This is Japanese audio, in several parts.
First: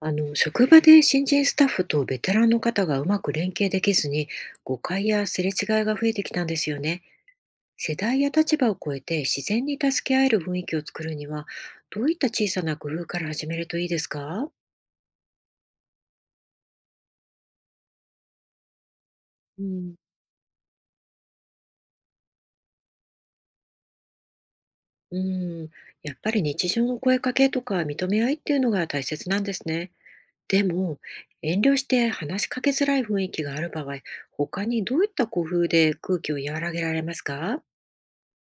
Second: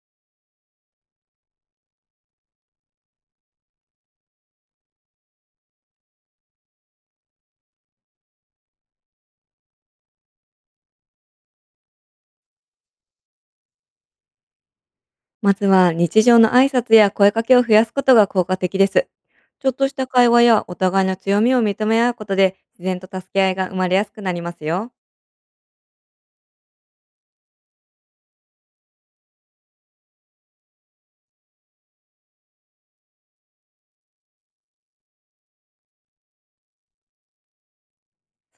職場で新人スタッフとベテランの方がうまく連携できずに、誤解やすれ違いが増えてきたんですよね。世代や立場を超えて自然に助け合える雰囲気を作るには、どういった小さな工夫から始めるといいですか？まずは日常の挨拶や声かけを増やすことが効果的です。うちょっとしん、た会話やお互いの強みを認め合うことで、自然と助け合いが生まれやすくなりますよ。うん、やっぱり日常の声かけとか認め合いっていうのが大切なんですね。でも、遠慮して話しかけづらい雰囲気がある場合、他にどういった工夫で空気を和らげられますか？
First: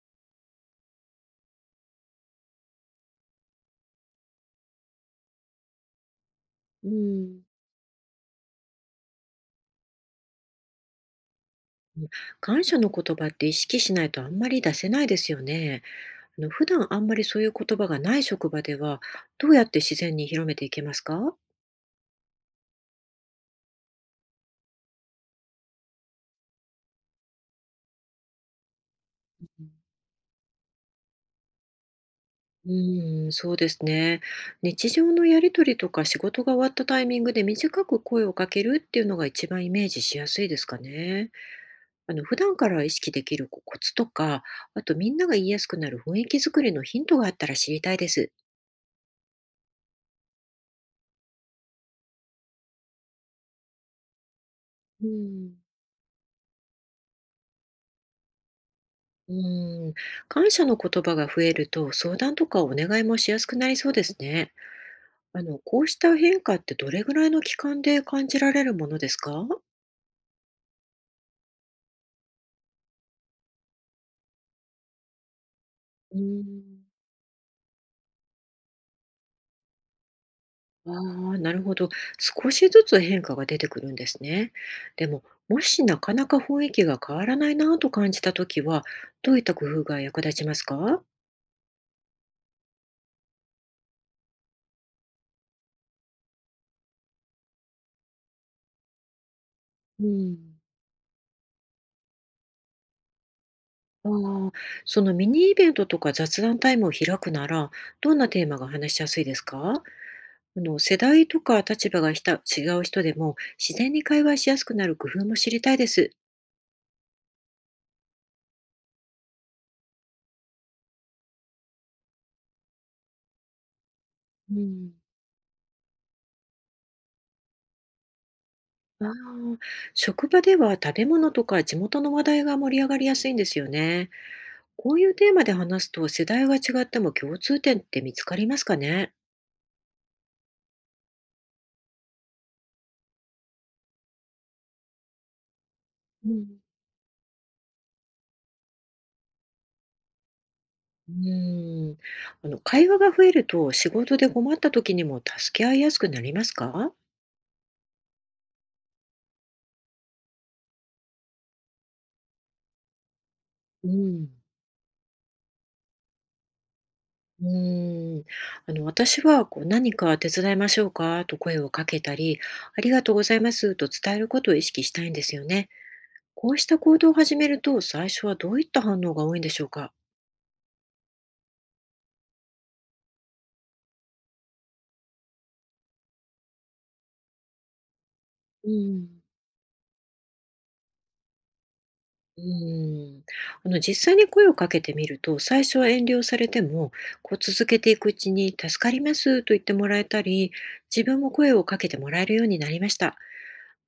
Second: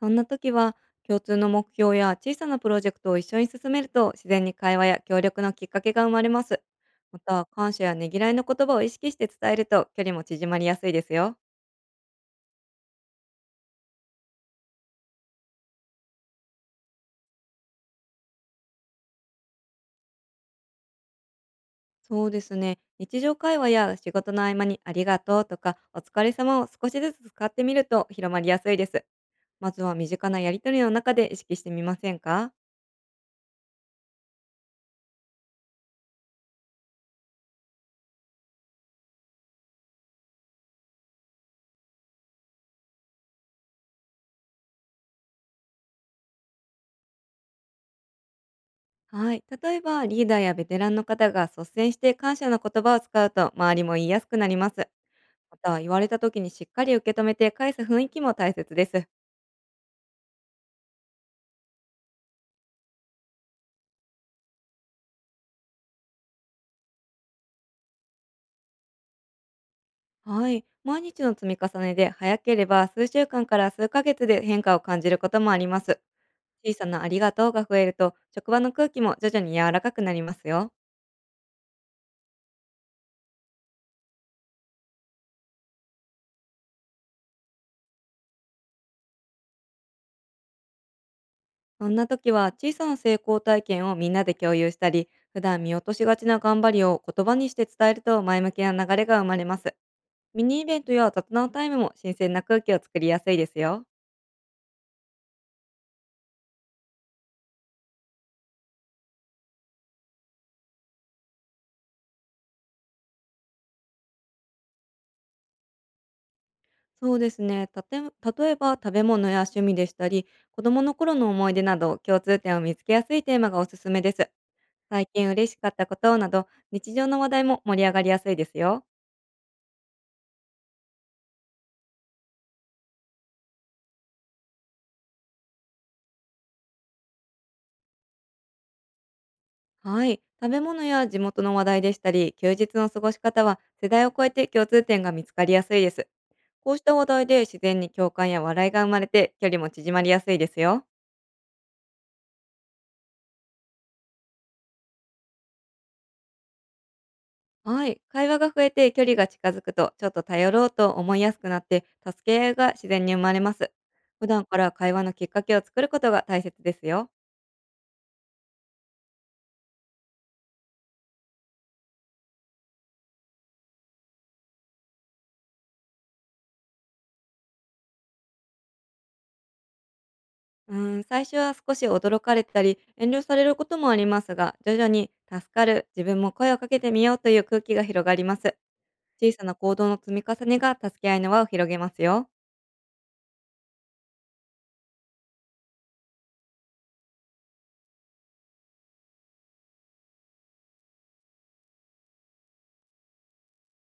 そんな時は、共通の目標や小さなプロジェクトを一緒に進めると、自然に会話や協力のきっかけが生まれます。うまん。た、感謝やねぎらいの言葉を意識して伝えると、距離も縮まりやすいですよ。感謝の言葉って意識しないとあんまり出せないですよね。普段あんまりそういう言葉がない職場ではどうやって自然に広めていけますか？そうですね。日常会話や仕事の合間に、ありがとうとかお疲れ様を少しずつ使ってみると広まりやすいです。まずは身近なやりとりの中で意識してみませんか？うん、そうですね。日常のやりとりとか仕事が終わったタイミングで短く声をかけるっていうのが一番イメージしやすいですかね。普段から意識できるコツとか、あとみんなが言いやすくなる雰囲気作りのヒントがあったら知りたいです。はい。例えば、リーダーやベテランの方が率先して感謝の言葉を使うと、周りも言いやすくなります。うまん。たは、言われた時にしっかり受け止めて返す雰囲気も大切です。うーん、感謝の言葉が増えると、相談とかお願いもしやすくなりそうですね。こうした変化ってどれぐらいの期間で感じられるものですか？はい。毎日の積み重ねで、早ければ数週間から数ヶ月で変化を感じることもあります。うーん。小さなありがとうが増えると、職場の空気も徐々に柔らかくなりますよ。ああ、なるほど。少しずつ変化が出てくるんですね。でも、もしなかなか雰囲気が変わらないなぁと感じたときは、どういった工夫が役立ちますか？そんな時は、小さな成功体験をみんなで共有したり、普段見落としがちな頑張りを言葉にして伝えると、前向きな流れが生まれます。うミん。ニイベントや雑談タイムも、新鮮な空気を作りやすいですよ。ああ、そのミニイベントとか雑談タイムを開くなら、どんなテーマが話しやすいですか？世代とか立場が違う人でも自然に会話しやすくなる工夫も知りたいです。そうですね。例えば、食べ物や趣味でしたり、子供の頃の思い出など、共通点を見つけやすいテーマがおすすめです。うん、最近嬉しかったことなど、日常の話題も盛り上がりやすいですよ。ああ、職場では食べ物とか地元の話題が盛り上がりやすいんですよね。こういうテーマで話すと世代が違っても共通点って見つかりますかね？はい。食べ物や地元の話題でしたり、休日の過ごし方は、世代を超えて共通点が見つかりやすいです。うん、こうした話題で、自然に共感や笑いが生まれて、距離も縮まりやすいですよ。うん。会話が増えると仕事で困った時にも助け合いやすくなりますか？はい。会話が増えて距離が近づくと、ちょっと頼ろうと思いやすくなって、助け合いが自然に生まれます。う普ん。段から会話のきっかけを作ることが大切ですよ。うーん、私はこう「何か手伝いましょうか？」と声をかけたり「ありがとうございます」と伝えることを意識したいんですよね。こうした行動を始めると、最初はどういった反応が多いんでしょうか？うーん、最初は少し驚かれたり、遠慮されることもありますが、徐々に、助かる、自分も声をかけてみよう、という空気が広がります。うん。小さな行動の積み重ねが、助け合いの輪を広げますよ。うーん、実際に声をかけてみると、最初は遠慮されても、こう続けていくうちに「助かります」と言ってもらえたり、自分も声をかけてもらえるようになりました。あ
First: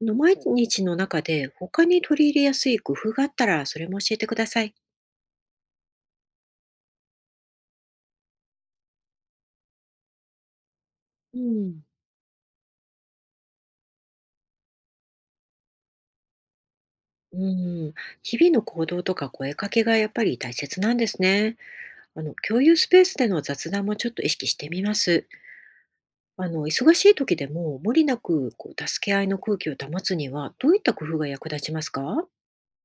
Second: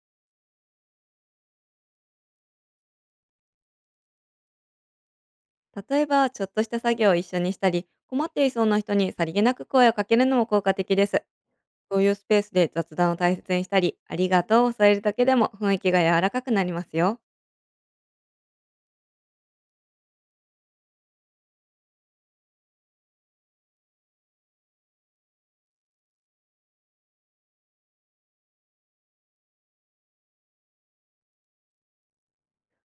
の、毎日の中で他に取り入れやすい工夫があったら、それも教えてください。例えば、ちょっとした作業を一緒にしたり、困っていそうな人にさりげなく声をかけるのも効果的です。うん。そういうスペースで雑談を大切にしたり、ありがとうを添えるだけでも、雰囲気が柔らかくなりますよ。うん、日々の行動とか声かけがやっぱり大切なんですね。共有スペースでの雑談もちょっと意識してみます。忙しい時でも無理なくこう助け合いの空気を保つにはどういった工夫が役立ちますか？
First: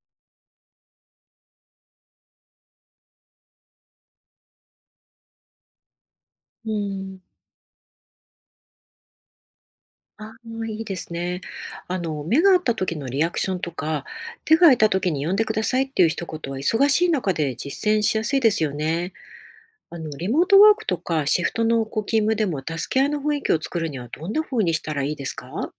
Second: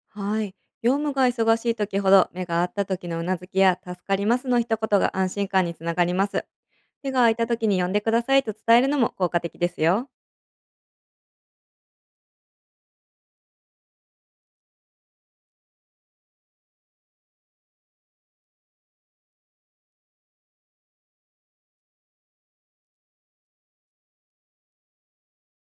はい。業務が忙しい時ほど、目が合った時のうなずきや、助かりますの一言が安心感につながります。う手ん、が空いた時に呼んでくださいと伝えるのも効果的ですよ。ああ、いいですね。目が合った時のリアクションとか、手が空いた時に呼んでくださいっていう一言は忙しい中で実践しやすいですよね。リモートワークとかシフトの勤務でも助け合いの雰囲気を作るにはどんな風にしたらいいですか？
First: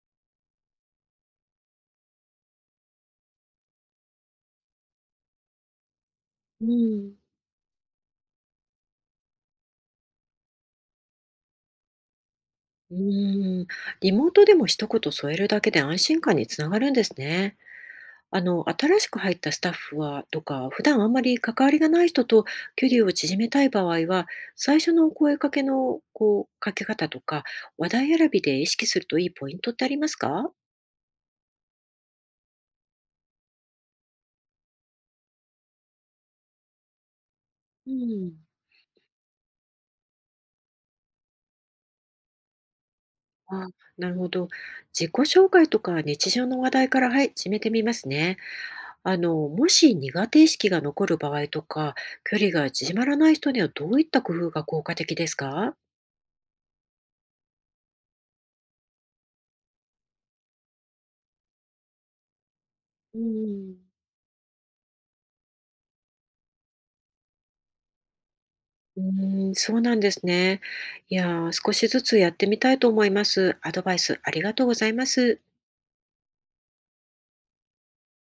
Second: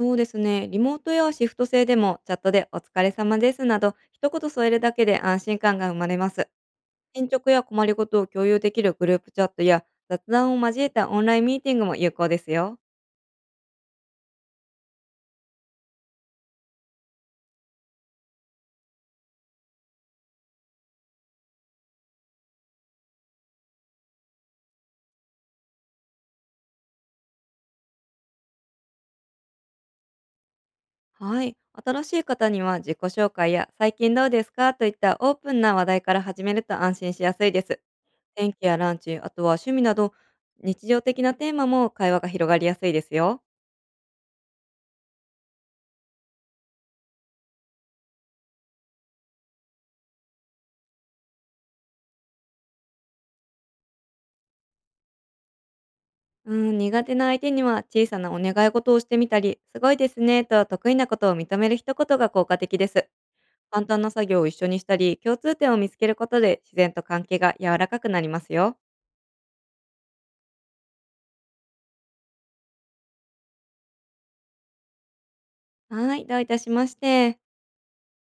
そうですね。リモートやシフト制でも、チャットでお疲れ様ですなど一言添えるだけで、安心感が生まれます。うん、進捗や困りごとを共有できるグループチャットや、雑談を交えたオンラインミーティングも有効ですよ。うーん、リモートでも一言添えるだけで安心感につながるんですね。新しく入ったスタッフはとか、普段あんまり関わりがない人と距離を縮めたい場合は、最初の声かけのかけ方とか、話題選びで意識するといいポイントってありますか？はい。新しい方には、自己紹介や最近どうですかといったオープンな話題から始めると、安心しやすいです。うん。天気やランチ、あとは趣味など、日常的なテーマも会話が広がりやすいですよ。あ、なるほど。自己紹介とか日常の話題から、はい、始めてみますね。もし苦手意識が残る場合とか、距離が縮まらない人にはどういった工夫が効果的ですか？うん、苦手な相手には、小さなお願い事をしてみたり、すごいですねと得意なことを認める一言が効果的です。うん。簡単な作業を一緒にしたり、共通点を見つけることで、自然と関係が柔らかくなりますよ。うーん、そうなんですね。いやー、少しずつやってみたいと思います。アドバイスありがとうございます。はい、どういたしまして。